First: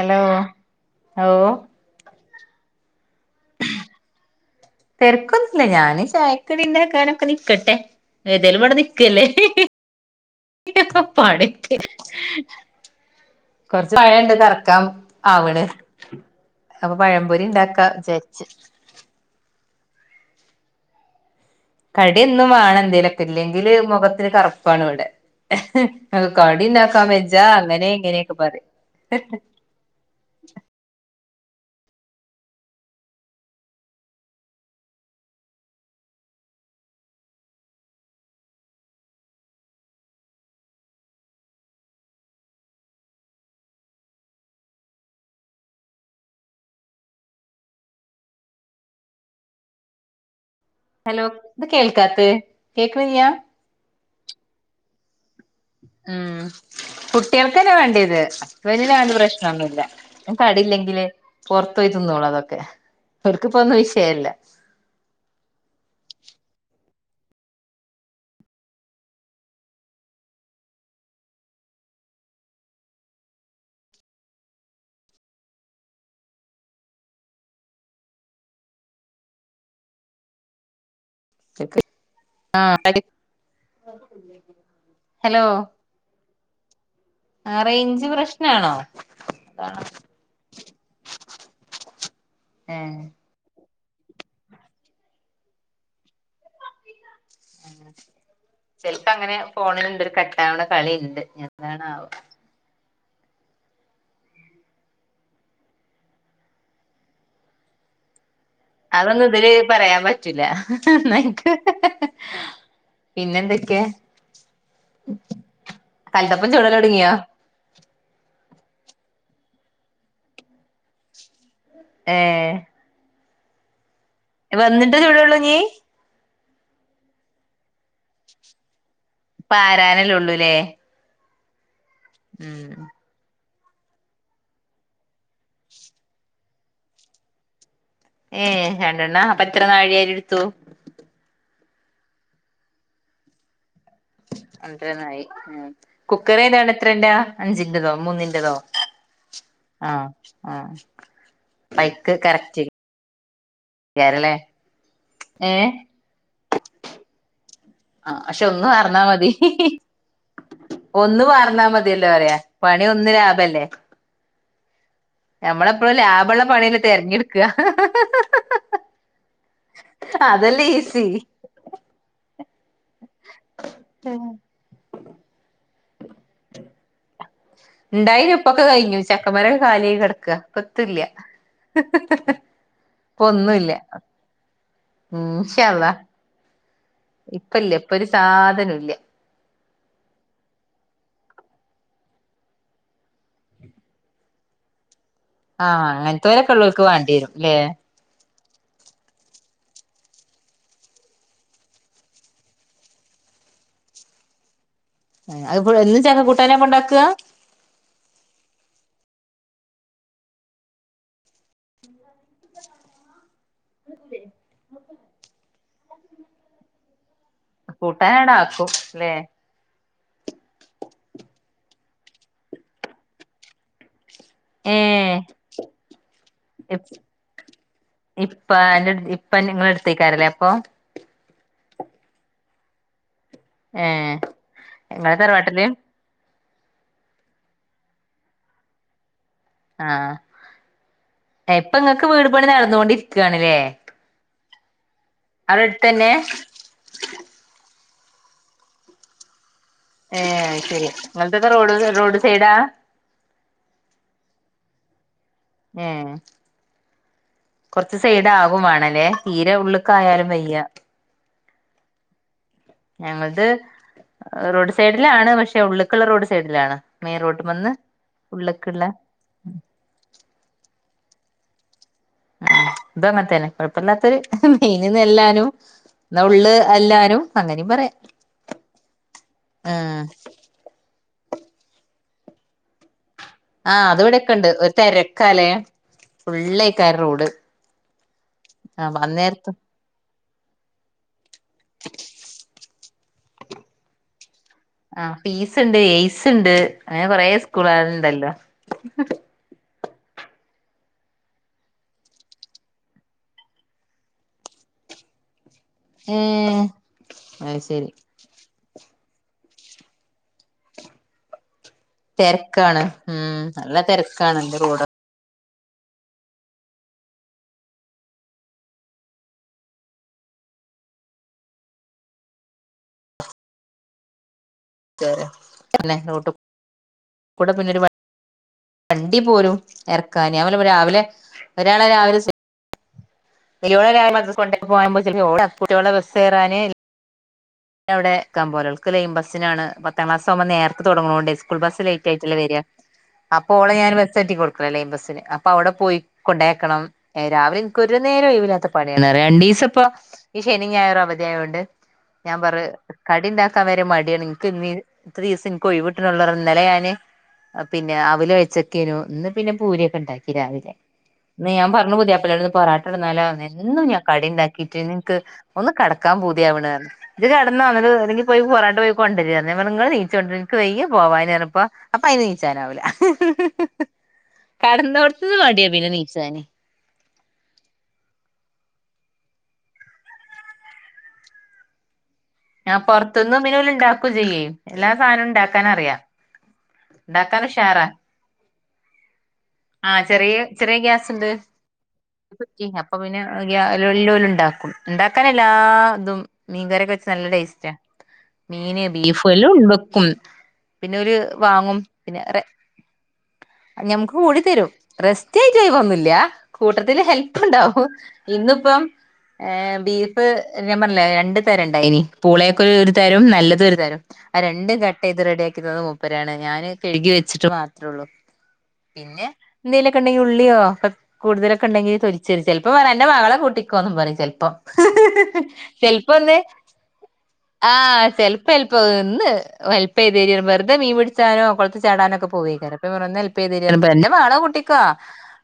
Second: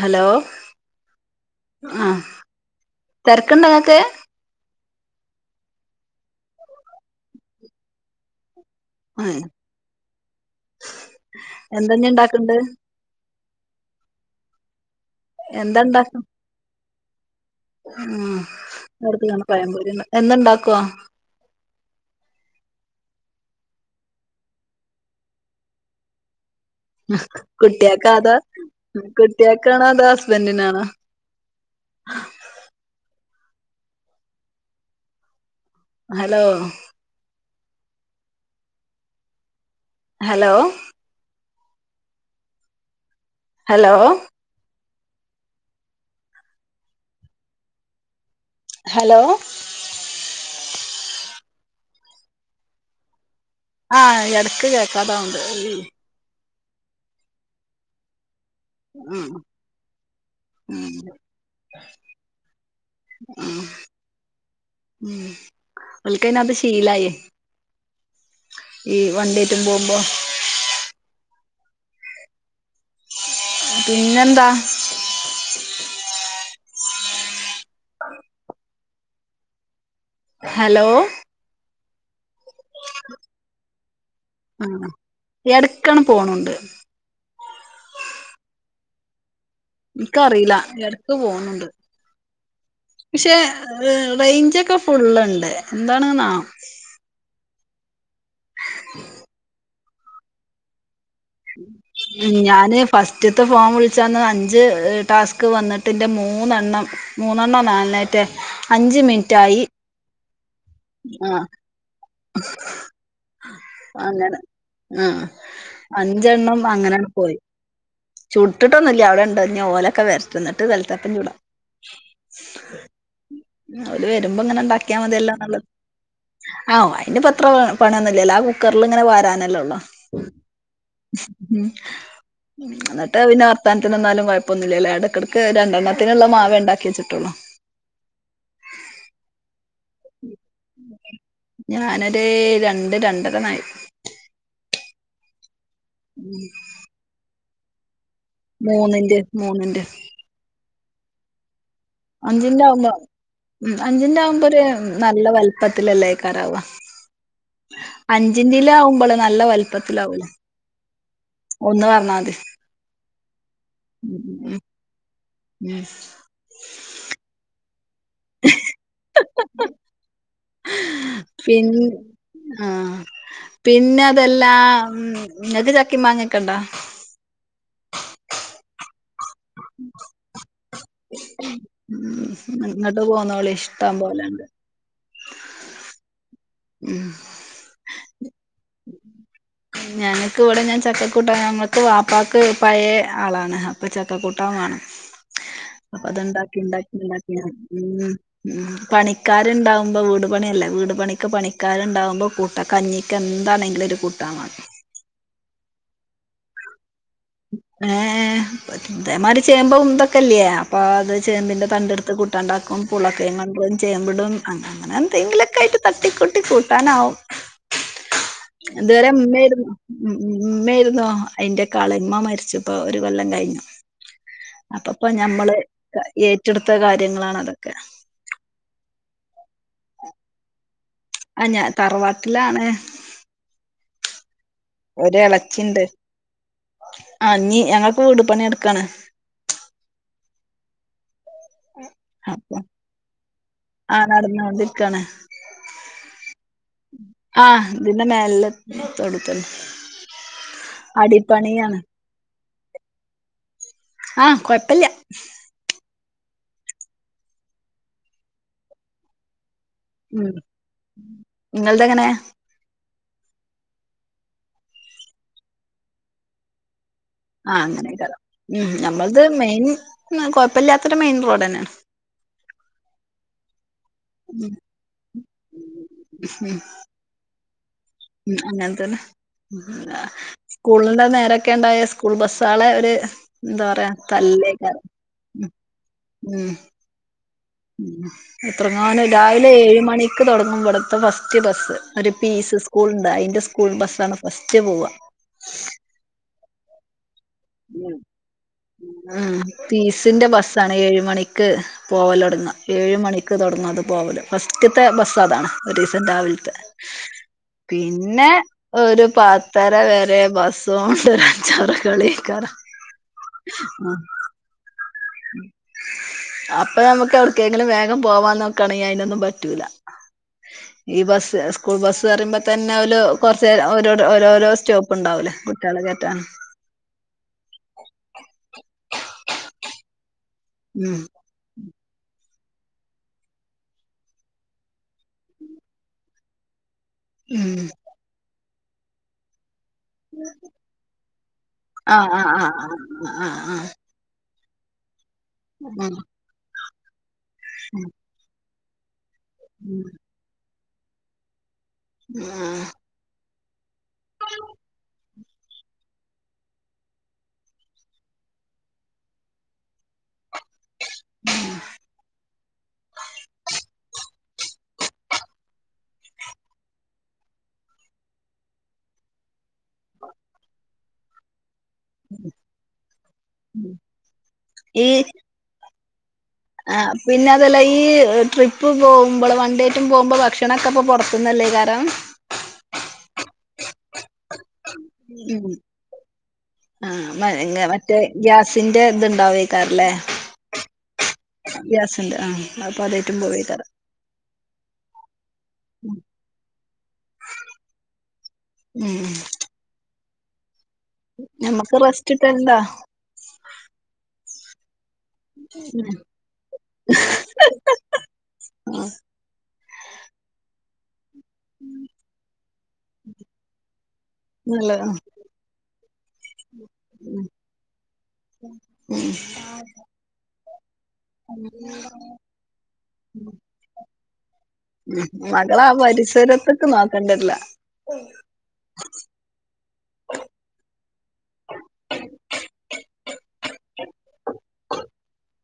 Hello ഓ ആ തെരക്കിണ്ടൊ ഇങ്ങക്ക് തെര്ക്കൊന്നുല്ല ഞാന് ചായക്കടി ഇണ്ടാക്കാനെക്കെ നിക്കട്ടെ ഏതെലും ഇവ ക്കല്ലെ പണി എന്താഞ്ഞി ഇണ്ടാക്കണ്ട് കൊർച്ച് പയണ്ട് [unintelligible] എന്താണ്ടാ അപ്പൊ പയം ഉപരി ഉണ്ടാക്ക വിചാരിച്ച് ന്ന് എന്നുണ്ടാക്കുവ കടിയൊന്നും വേണം എന്തേലുക്കെ ഇല്ലെങ്കില് മുഖത്തിന് കറുപ്പാണ് ഇവിടെ കടി ഉണ്ടാക്കാൻ വെച്ചാ അങ്ങനെ കുട്ടിയക്കാത് ഇങ്ങനെയൊക്കെ പറയും കുട്ടിയക്കണോ അതാ ഹസ്ബൻഡിന് ആണോ [inaudible] hello hello hello hello hello ഇത് കേൾക്കാത്ത കേക്കണില്ല്യ ആ ഇടക്ക് കേക്കാതാ ആ കുട്ടികൾക്കല്ല വേണ്ടിയത് ഇല്ല അതന്നും ഉം പ്രശ്നമൊന്നുമല്ല കടയില്ലെങ്കില് പൊറുത്ത് പോയി തിന്നോളൂ അതൊക്കെ അവർക്ക് അത് ഒന്നും വിഷയല്ല പിന്നെ അത് ശീലയി ഈ വണ്ടിറ്റും പോകുമ്പോ പിന്നെന്താ ഹലോ [unintelligible] ആ ഹലോ എടക്കണം പോണണ്ട് [inaudible] ആ റേഞ്ച് പ്രശ്നാണോ അതാണോ എനിക്കറിയില്ല ഇടക്ക് പോന്നുണ്ട് ഏഹ് പക്ഷെ അ് റേഞ്ച് ഒക്കെ ഫുള്ളുണ്ട് എന്താണ് നാം [unintelligible] ചിലപ്പം അങ്ങനെ ഫോണിൽ ഒരു കട്ടാവണ കളിണ് ഉം ഞാൻ ഫസ്റ്റത്തെ ഫോം വിളിച്ചന്ന് അഞ്ച് ടാസ്ക് വന്നിട്ടിൻ്റെ മൂന്നെണ്ണം മൂന്നെണ്ണ നാലത്തെ അതൊന്ന് ഇതില് പറയാൻ പറ്റ ത്തില ആഹ് പിന്നെ എന്തൊക്ക അങ്ങനെ ആഹ് കലത്തപ്പം അഞ്ചെണ്ണം ചൂടലൊടുങ്ങിയാ ഇട്ടൊന്നുമല്ല അടെണ്ട ഓലൊക്കെ വരത്ത നിട്ട് വിലത്തപ്പ ചൂടാം ഏഹ് ഉം അവര് വരുമ്പോ ഇങ്ങനെ വന്നിട്ടേ ഉണ്ടാക്കിയാൽ മതിയല്ലാ ചുടൊള്ളൂ ഇഞ്ഞ് എന്നുള്ളത് ആഹ അതിന്റെ പത്ര പണന്നല്ല കുക്കറില ഇപ്പ ആരാനല്ല ഉള്ളൂല്ലേ ഉം എന്നിട്ട് വിനോ സംസ്ഥാനത്തിന്ന്നാലും കുഴപ്പൊന്ന ഇില്ലല്ലേ ഇടക്കിടയ്ക്ക് രണ്ടെണ്ണത്തിനുള്ള മാവേ ഉണ്ടാക്കി വെച്ചിട്ടുള്ളൂ ഏ രണ്ടെണ്ണ പ എത്ര നാഴിയരി എടുത്തു ഞാനൊരു രണ്ട് രണ്ടരനായി അന്ത്േ നായി ഉം കുക്കർ ഏതാാണ് എത്രന്റെ അഞ്ചിോ മൂന്ന് ോ മൂന്നിന്റെ മൂന്നിന്റെ ആഹ ആഹ ബൈക്ക് കറക്റ്റ് ഉ അഞ്ചിറ ക്കാരല്ലേ ആവുമ്പോ ഒരു നല്ല ഏഹ് വലപ്പത്തിലല്ല ആക്കാറാവ ആഹ് പക്ഷെ ഒന്ന് അഞ്ചിറല വാർന്നാ ആകുമ്പോളെ മതി നല്ല വലപത്തിലാവല്ല ഒന്ന് വാർന്നാ ഒന്ന് മതിയല്ലോ പറഞ്ഞാൽ മതി പറയാ പണി ഒന്ന് ഞമ്മള ഉം എപ്പോഴും ലാഭമുള്ള പണില്ല തിരഞ്ഞെടുക്കുക അതെല്ല ഈസി ആഹ പിന്നെ അതെല്ലാ ഉ നഗ ചാക്കി മാങ്ങക്കണ്ടോ കഴഞ്ഞുച്ച അക്ക മരം കാലി കിടക്കുക പത്തല്ല ഉം ഇങ്ങട്ട് ഇപ്പൊ പോന്നോളി ഒന്നുംല്ല ഇഷ്ടം പോലെണ്ട് ഉ ശതാ ഉം ഇപ്പ ഇല്ല ഇപ്പൊ സാധനോല്ല ഞങ്ങക്ക് ഇവിടെ ഞാൻ ചക്കക്കുട്ട ഞങ്ങക്ക് വാപ്പാക്ക് പഴയ ആളാണ് അപ്പൊ ചക്കക്കൂട്ടാ വേണം ആഹ് അപ്പൊ അങ്ങനത്തോരൊക്കെ അത്ണ്ടാക്കിമം മം ഉള്ളോൽക്ക് ഉണ്ടാക്കി വേണ്ടിവരും ഉണ്ടാക്കി ല്ലേ ഉ ഉ പണിക്കാണ്ടാവുമ്പോ വീട് പണിയല്ലേ വീട് പണിക്ക് പണിക്കാരുണ്ടാവുമ്പോ കൂട്ട കഞ്ഞിക്ക് എന്താണെങ്കിൽ ഒരു കൂട്ടാൽ അത്ും ച കൂട്ടാനെപ്പൊണ്ടാക്കുക ഏ ഇതേമാതിരി ചേമ്പ ഉന്തൊക്കല്ലേ അപ്പൊ അത് ചേമ്പിന്റെ തണ്ടെടുത്ത് കൂട്ടാണ്ടാക്കും പുള ചെയ്യമ്പടും അങ്ങനെ എന്തെങ്കിലൊക്കെ ആയിട്ട് തട്ടിക്കൊട്ടി കൂട്ടാനാവും തണ ആക്കു ഇതുവരെ ലേ [unintelligible] ഉമ്മയായിരുന്നു ഉം ഉമ്മായിരുന്നോ അതിന്റെ കാളന്മ്മ മരിച്ചപ്പോ ഒരു കൊെല്ലം കഴിഞ്ഞു അപ്പപ്പൊ ഏഹ് ഞമ്മള് ഏറ്റെടുത്ത കാര്യങ്ങളണ അതൊക്കെ ഇപ്പ അന്റെ ഇപ്പ നിങ്ങള എടുത്തേക്കാരല്ലേ അപ്പൊ ആഹ് ഞാൻ തറവാട്ടിലാണ് ഏഹ് ഇങ്ങളെ തറവാട്ടില് ഒരളച്ചിണ്ട് ആഹ് ഞ്ഞി ഞങ്ങൾ ഇപ്പൊ വീട് പണി നടക്കാണ് ഏഹ് ഇപ്പൊ ഇങ്ങൾക്ക് വീട് പണി നടന്നുകൊണ്ടിരി ആഹ് നടന്നോണ്ടിരി ക്കാണ് അവിടെ അടുത്ത് തന്നെ ആഹ് ഇതിന്റെ മേലെത്തെ തൊടൂല് തന്നെ ഏഹ് അത് ശരി നിങ്ങൾതൊക്കെ റോഡ് റോഡ് സൈഡാ ആഹ് കൊഴപ്പല്ല ഉം കൊറച്ച് സൈഡാകും വേണല്ലേ തീരെ ഉള്ള് ക്കായാലും ഉം വയ്യ നിങ്ങളത് എങ്ങനെ ഞങ്ങളത് റോഡ് സൈഡിലാണ് പക്ഷെ ഉള്ളക്കുള്ള റോഡ് സൈഡിലാണ് മെയിൻ ആഹ് റോട്ട്മ്മന്ന് അങ്ങനെയൊക്കരം ഉം ഉള്ള്ക്ക്ള്ള നമ്മളത് മെയിൻ കൊഴപ്പമില്ലാത്ത ത്ര മെയിൻ റോഡ് തന്നെയാണ് ആഹ് ഇദും അങ്ങനെത്തേന്നെ കുഴപ്പില്ലാത്തൊരു ഉം മീൻന്ന്ല്ലാനും ഉള്ള് ഉം എല്ലാനും അങ്ങനിം പറയാം ഉം അങ്ങന തന്നെ ഉം സ്കൂളിന്റെ നേരൊക്കെ ഉണ്ടായ സ് കൂൾ ബസ്സാളെ ഒരു എന്താ ആഹ് പറയാ അത് ഇവിടെക്കെണ്ട് തല്ലേക്കാരം ഒരുത്തരക്കാലേ ഉം ഉം ഫുള്ളായിക്കാര റോഡ് ഉം ആഹ് എത്രങ്ങാനും രാവിലെ അന്നേരത്ത് ഏഴ് മണി ക്ക് തുടങ്ങുംബടുത്തെ ഫസ് പുതിയ ബസ് ഒരുപീസ് സ്കൂൾ ഉണ്ട് അതിന്റെ- സ്കൂൾ ബസ്സാണ് ഫസ്റ്റ് പോവ ആ പീസ് ഉണ്ട് എയ്സ് ഉണ്ട് അങ്ങനെ കൊറേയ് സ്കൂളകള്ണ്ടല്ലോ ഫീസിൻ്റെ ബസ്സാണ് ഏഴ് മണിക്ക് പോവല് തൊടങ്ങാ ഏഴ് മണിക്ക് തൊടങ്ങാ അത് പോവല് ഫസ്റ്റത്തെ ബസ്സ് അതാണ് ഒരു ദീസം രാവിലത്തെ ഏഹ് അത് ശരി പിന്നെ- ഒരു പത്തര വരെ ബസ്സ് ഓണ്ട് ചവറക്കു - തെരക്കാണ് ഉം നല്ല തെരക്കാണ് എന്റെ റോഡ് അപ്പൊ നമുക്ക് എവിടക്കെങ്കിലും വേഗം പോവാ നോക്കാണെങ്കിൽ അതിനൊന്നും പറ്റൂല്ല ഈ ബസ്സ് സ്കൂൾ ബസ്സ് പറയുമ്പോ തന്നെ അവ കൊറച്ച ഓരോ ഓരോരോ സ്റ്റോപ്പ് ഉണ്ടാവൂലേ കുട്ട്യാളെ [unintelligible] കേറ്റാൻ കൂടെ പിന്നെരു വണ്ടി പോരും ഞാല ഉം രാവിലെ ഒരാളെ രാവിലെ [unintelligible] [unintelligible] കുട്ടികളെ ബസ്റാന് ഉം ഇക്കൻ പോല ഒൾക്ക് ലൈും ബസിനാണ് പത്താം ക്ലാസ്കുമ്പോ നേക്ക് തുടങ്ങണോണ്ട് സ്കൂൾ ബസ് ലേറ്റ് ആഹ് ആഹ് ആയിട്ടേ വരിക ആഹ് ആഹ് ആഹ് അപ്പോ ആഹ് ആഹ് അവളടെ ഞാൻ ബസ്െട്ടിടുക്കു പ്പം ലൈൻ ബസ്സിന് അപ്പൊ അവിടെ ഉം പോയി കൊണ്ടേക്കണം ഏ രാവിലെനിക്കൊ ഒരു നേരം ആവയില്ല അത്ര രണ്ടീസപ്പം ഉം ഇഷ് ശനിം ഞായറും അവധിയായതൊണ്ട് ഞാൻ പറ ആഹ് കടിൻ ക്കാം വരെ മടിയാണ് നിനക്ക് ഇ ഇത്ര ദിവസം എനിക്ക് ഒഴിവി വിട്ടണുള്ളന്നല ഞാാന് പിന്ന അവല വെച്ചൊക്കേു ഇന്ന് പിന്നെ പൂരിയൊക്കെ ഉണ്ടാക്കി രാവിലെന്ന് ഞാൻ പറഞ്ഞു പുതിയ അപ്പവിന്ന് പൊറട്ട ഇടന്നാല എന്നും ഞാൻ കട ഉണ്ടാക്കിട്ട് നിങ്ങക്ക് ഒന്ന് കട ക്കാ പൂതിയാവ്ണ് ഇത് കിടന്നല്ലങ്കിൽ പോയി പോറാട്ട പോയി കൊണ്ടി നിങ്ങള് നീച്ചു കൊണ്ടിക്ക് വ്യ പോകാനായി ഇപ്പോ അപ്പൊ അയിന് നിച്ചാനാവൂല്ല ഉം ഈ കടന്നോടത്തത് മടിയ പിന്നെ നി ച്ചാന് ആ പിന്നെ അതല്ല ഈ ട്രിപ്പ് പോകുമ്പോൾ വൺണ്ടേറ്റും പോകുമ്പോ ഭക്ഷണൊക്കെ ഇപ്പൊ പുറത്തന്നല്ലേ കാരം ഞാൻ പുറത്തൊന്നും [unintelligible] ഇണ്ടാ ചെയും എല്ലാ സാധനവും ഉം ഉണ്ടാക്കാൻ അറിയാം ആ മ- ഉണ്ടാക്കൻ ഇങ്ങ- ഉഷാറാ മറ്റേ ഗ്യാസിന്റെ ഇത്ണ്ടാവേക്കാരല്ലേ ആഹ് ചെറിയ ചെറിയ ഗ്യാസ്ണ്ട് ഗ്യാസിന്റെ ആ കുറ്റി അപ്പൊ അതേറ്റും പോവേക്കാരം പിന്നെ്യല്ലല ഉണ്ടാക്കൂ ഉണ്ടാക്കാന എല്ലാ ഇതും മീൻകറിഒക്കെ വെച്ച് നല്ല ടേസ്റ്റാ മീന് ഉം ബീഫും എല്ലാം ഉണ്ടെക്കും പിന്നെ ഒരു നമ്മക്ക് റെസ്റ്റ് കിട്ടൽ ഇണ്ട ഞമ്മക്ക് കൂടി തരും റെസ്റ്റായി ട്ടൊന്നൂല്ല കൂട്ടത്തിൽ ഹെല്പ്പ് ഉണ്ടാവും ആ ഇന്നിപ്പം ഏ ബീഫ് ഞാൻ പറഞ്ഞ്ല്ലേ രണ്ട് തരം ഉണ്ടായിനി പൂളേക്ക് ഒരു തരും നല്ലത് ഒരു തരം ആ രണ്ടും നല്ലത് കട്ട് ചെയ്ത് റെഡിയാക്കിത്തതും പറ്യാണ് ഞൻ കഴുകി വെച്ചിട്ട് മാത്രേള്ളൂ പിന്നെ എന്തേലൊക്കെ ഉണ്ടെങ്കിൽ ഉള്ളിയോ കൂടുതലൊക്കെ ഉണ്ടെങ്കിൽ തൊ ലിച്ചെരുംചെലപ്പൊ പറിം അൻ്റെ മകളെ കുട്ടിക്കൊന്ന് പറിം ചെലപ്പം മകള ആ ചെലപ്പാന്ന് പരിസരത്ത്ക്ക് നോക്കണ്ടല്ല ആമെൽ പ്പം ഹെൽപയ്തും എ മീ പിടിച്ചാനോ കുള ചാടാനോക്കെ പോവേക്കാര അപ്പൊേറന്നന്ന് ഹെൻപെയ പിണോ കുട്ടിക്കോ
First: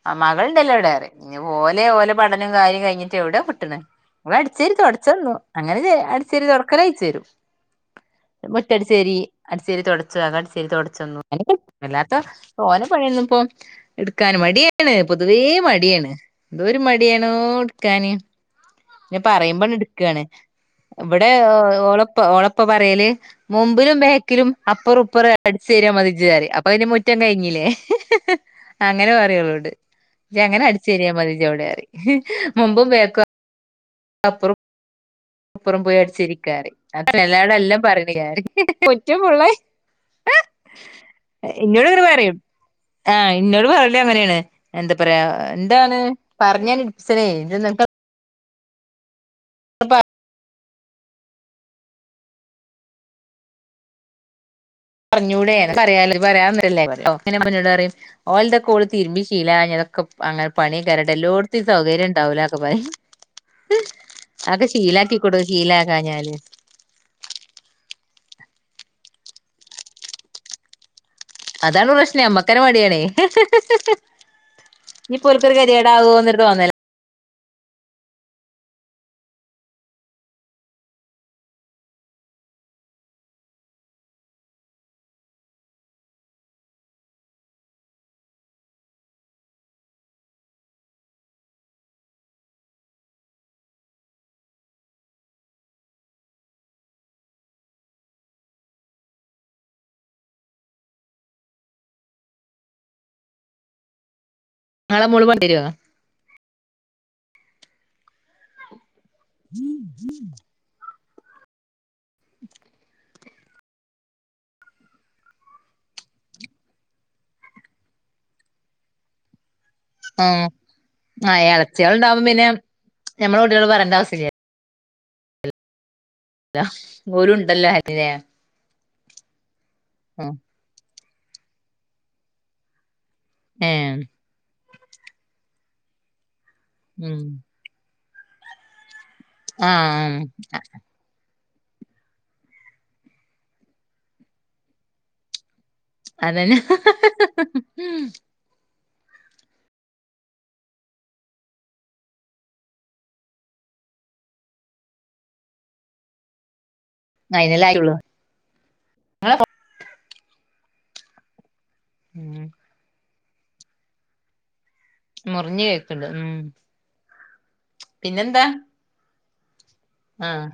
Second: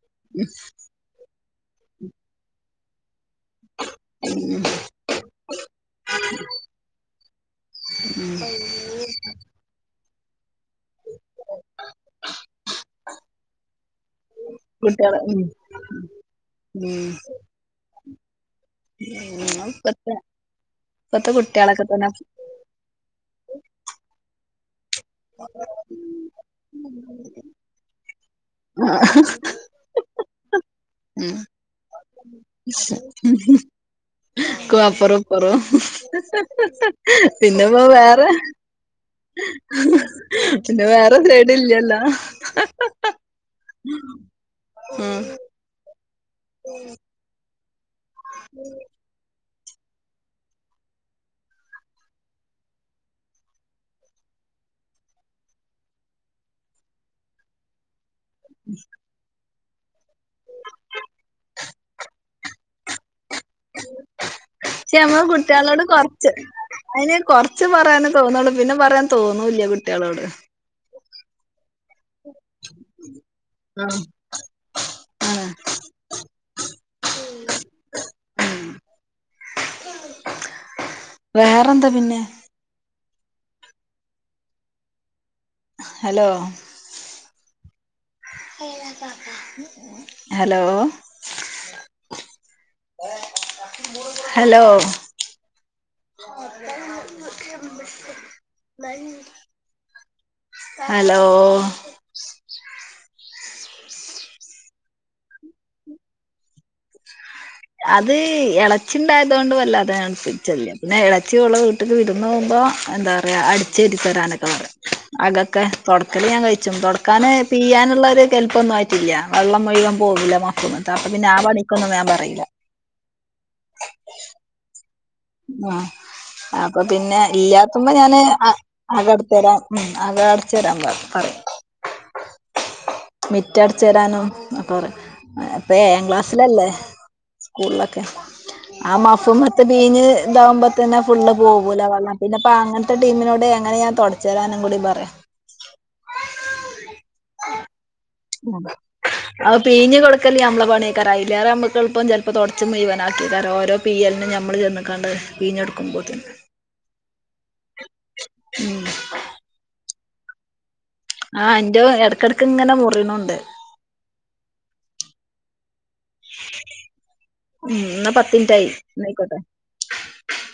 ആ മഴണ്ടല്ലൊ ടെ ഞ്ഓലെഓലെ പഠനം കാര്യം കഴിഞ്ഞു റ്റ എവിടെ പട്ട അടിച്ചേരി തുടച്ചന്നു ഇവ്ടെ കിട്ടണ്അങ്ങനെ അടിച്ചേരി തുടക്കല അയച്ചു തരും മുട്ടടിച്ചേരി അടിച്ചേരി തുട സ വട്സ് ടനല്ലാത്ത ഓന പഴിയന്നും ഇപ്പ എടുക്കാാന് മടിയാണ് കുട്ടികളെ പൊതുവേ ഉം മടിയാണ് എന്തോ ഒരു ഉം മടിയണോ എടുക്കാന് [inaudible] പറയുമ്പോ ഉം. ഇപ്പത്തെ എടുക്കയാണ് ഇവിടെ ഇപ്പത്തെ കുട്ടികളൊക്കെ ഒളെ തന്നെ ളപ്പ പറയല് മുമ്പിലും ബക്കി അപ്പറ ഇപ്പറംഅടിച്ചു വാര്യാ മതിജ്പറിം അപ്പൊ അതിന്റെ മുറ്റം കഴിഞ്ഞില്ലേ ആ അങ്ങനെ പറി ഓളോട് ഇജ്ജനടിച്ച് ചെനയേ ഉം മലഞ്ചോടെന്നറിം മുമ്പും വേക്ക കുനപ്പുറം അപ്പറം പോയി അടിച്ചു വാരിക്കാ ന റിം ' എല്ലാതെല്ലം പിന്നെപ്പോ പറി വേറെ എന കുറ്റുള്ളത് പിന്നെ വേറെ സൈഡ് ഇല്ലല്ലോ ഇങ്ങള്ങ്ങട്ട് പറിം ഇങ്ങ് പറയല് ഇങ്ങനാണ് എന്താ ഉം പറയാ എന്താണ് പറഞാണ്ട് ഇ്ട് പിച്ചന്നെ നന്നത്ത ഉം പറഞ്ഞൂടെ അനക്ക് അറിയിലൊ ഇജ് പറയാതി ന്ന്ട്ടല്ലെ അത് കഴിഞ്ഞിട്ട് ഇന്നോട് പറി മഞ്ഞോട് പറയും ഓൾന്ത കോൾ തതിരുമ്പി ശീല അതൊക്കെ അങ്ങനെ പണിയ കയറട്ട് എല്ലോടത്തും സൗകര്യം ഉണ്ടാവലോ ഒക്കെ പറ ക്ഷമ്മ കുട്ടികളോട് കൊറച്ച് ശീലാക്കാഞ്ഞാല് അതിന് കൊറച്ച് പറയാണ് തോന്നള്ളൂ പിന്നെ പറയാൻ തോന്നൂല കുട്ടികളോട് അതാണ് പ്രശ്നേ അമ' മടിയണേ ആഹ് നീ ആണ് പോലക്കരു കരിയട ആകന്ന്ിട്ട് തോന്നല്ലേ വേറെന്താ പിന്നെ ഹലോ ഹലോ ഹലോ ഹലോ ശ്ചിവി വി നാളെ മൂള് വണ്ടി വരോ അത് എള ച്ചി ഉണ്ടായതുകൊണ്ട് വല്ലാതെ ഞാൻ പിജലില്ല പിന്നെഎളേ ച്ചി ഓളെ വീട്ടിക്‌ വിരുന്ന് പോകുമ്പോൾ എന്താ പറയാ അടിച്ചരിത്തരാനൊക്കെ പറിം അകൊക്കെ തുടക്കൽ ഞാൻ കഴിച്ചും തുടക്കാന് പീയാനുള്ള ഒരു കല്പ് ഒന്നും ആയിട്ടില്ല വെള്ളം മുഴുവൻ പോവില്ല ആഹ് മോഫ്ന്ന് താത്ത പിന്നെ ആ പണിക്കൊന്നും വേം പറീല്ല ഞമ്മള കുട്ടിയോളൊട് പറയണ്ട അവ്സല്ല്യ ആഹ് അപ്പൊ പിന്നെ ഓലും ഉണ്ടല്ലോ ഇല്ലാത്തുമ്പോ ഞാന് ഏഹ് ആ അതടുത്തേലാ മ് അക അട്ച്ചരാമ്പറിം പറിം മിറ്റട് ച്ചരാനും ആ പറി അപ്പേ എഴാം ക്ലാസ് ല ല്ലേ ഉം സ്കൂളിലക് ആമ്മ കുമ്മത്തെ ബീഞ്ഞ് ആഹ് ലാവുമ്പ തന്നെ ഫുള്ള് ല്ലാ പോകൂല വെള്ളം പിന്നെപ്പ അങ്ങനത്തെ ടീമിനോട് എങ്ങനെ ഞാൻ തൊടച്ച് തരാനും കൂടി പറയാ അതന്നെ അത് പീഞ്ഞ് കൊടുക്കല് ഞമ്മളെ പണിയേക്കാരം അയില്ലേറെ ഞമ്മക്ക് എൾപ്പം ചെൽപ്പം തുടച്ച് മുഴവനാക്കേക്കാരം ഓരോ പീയലിനും ഞമ്മള് ചെന്ന്കാണ്ട് പീഞ്ഞ് കൊടുക്കുമ്പോത്തിന് നയിനല്ലെ ആയിറ്റൊള്ളു [unintelligible] ആഹ് [unintelligible] [unintelligible] ഉം ഇടക്കിടക്ക് ഇങ്ങെനെ മുറിണൂണ്ട് മുറിഞ്ഞു കേക്ക്ണ്ട് ഉം ഉം എന്നാ പത്ത് പിന്നെന്താ മിനിറ്റ് ആയി എന്നായിക്കോട്ടെ ആഹ്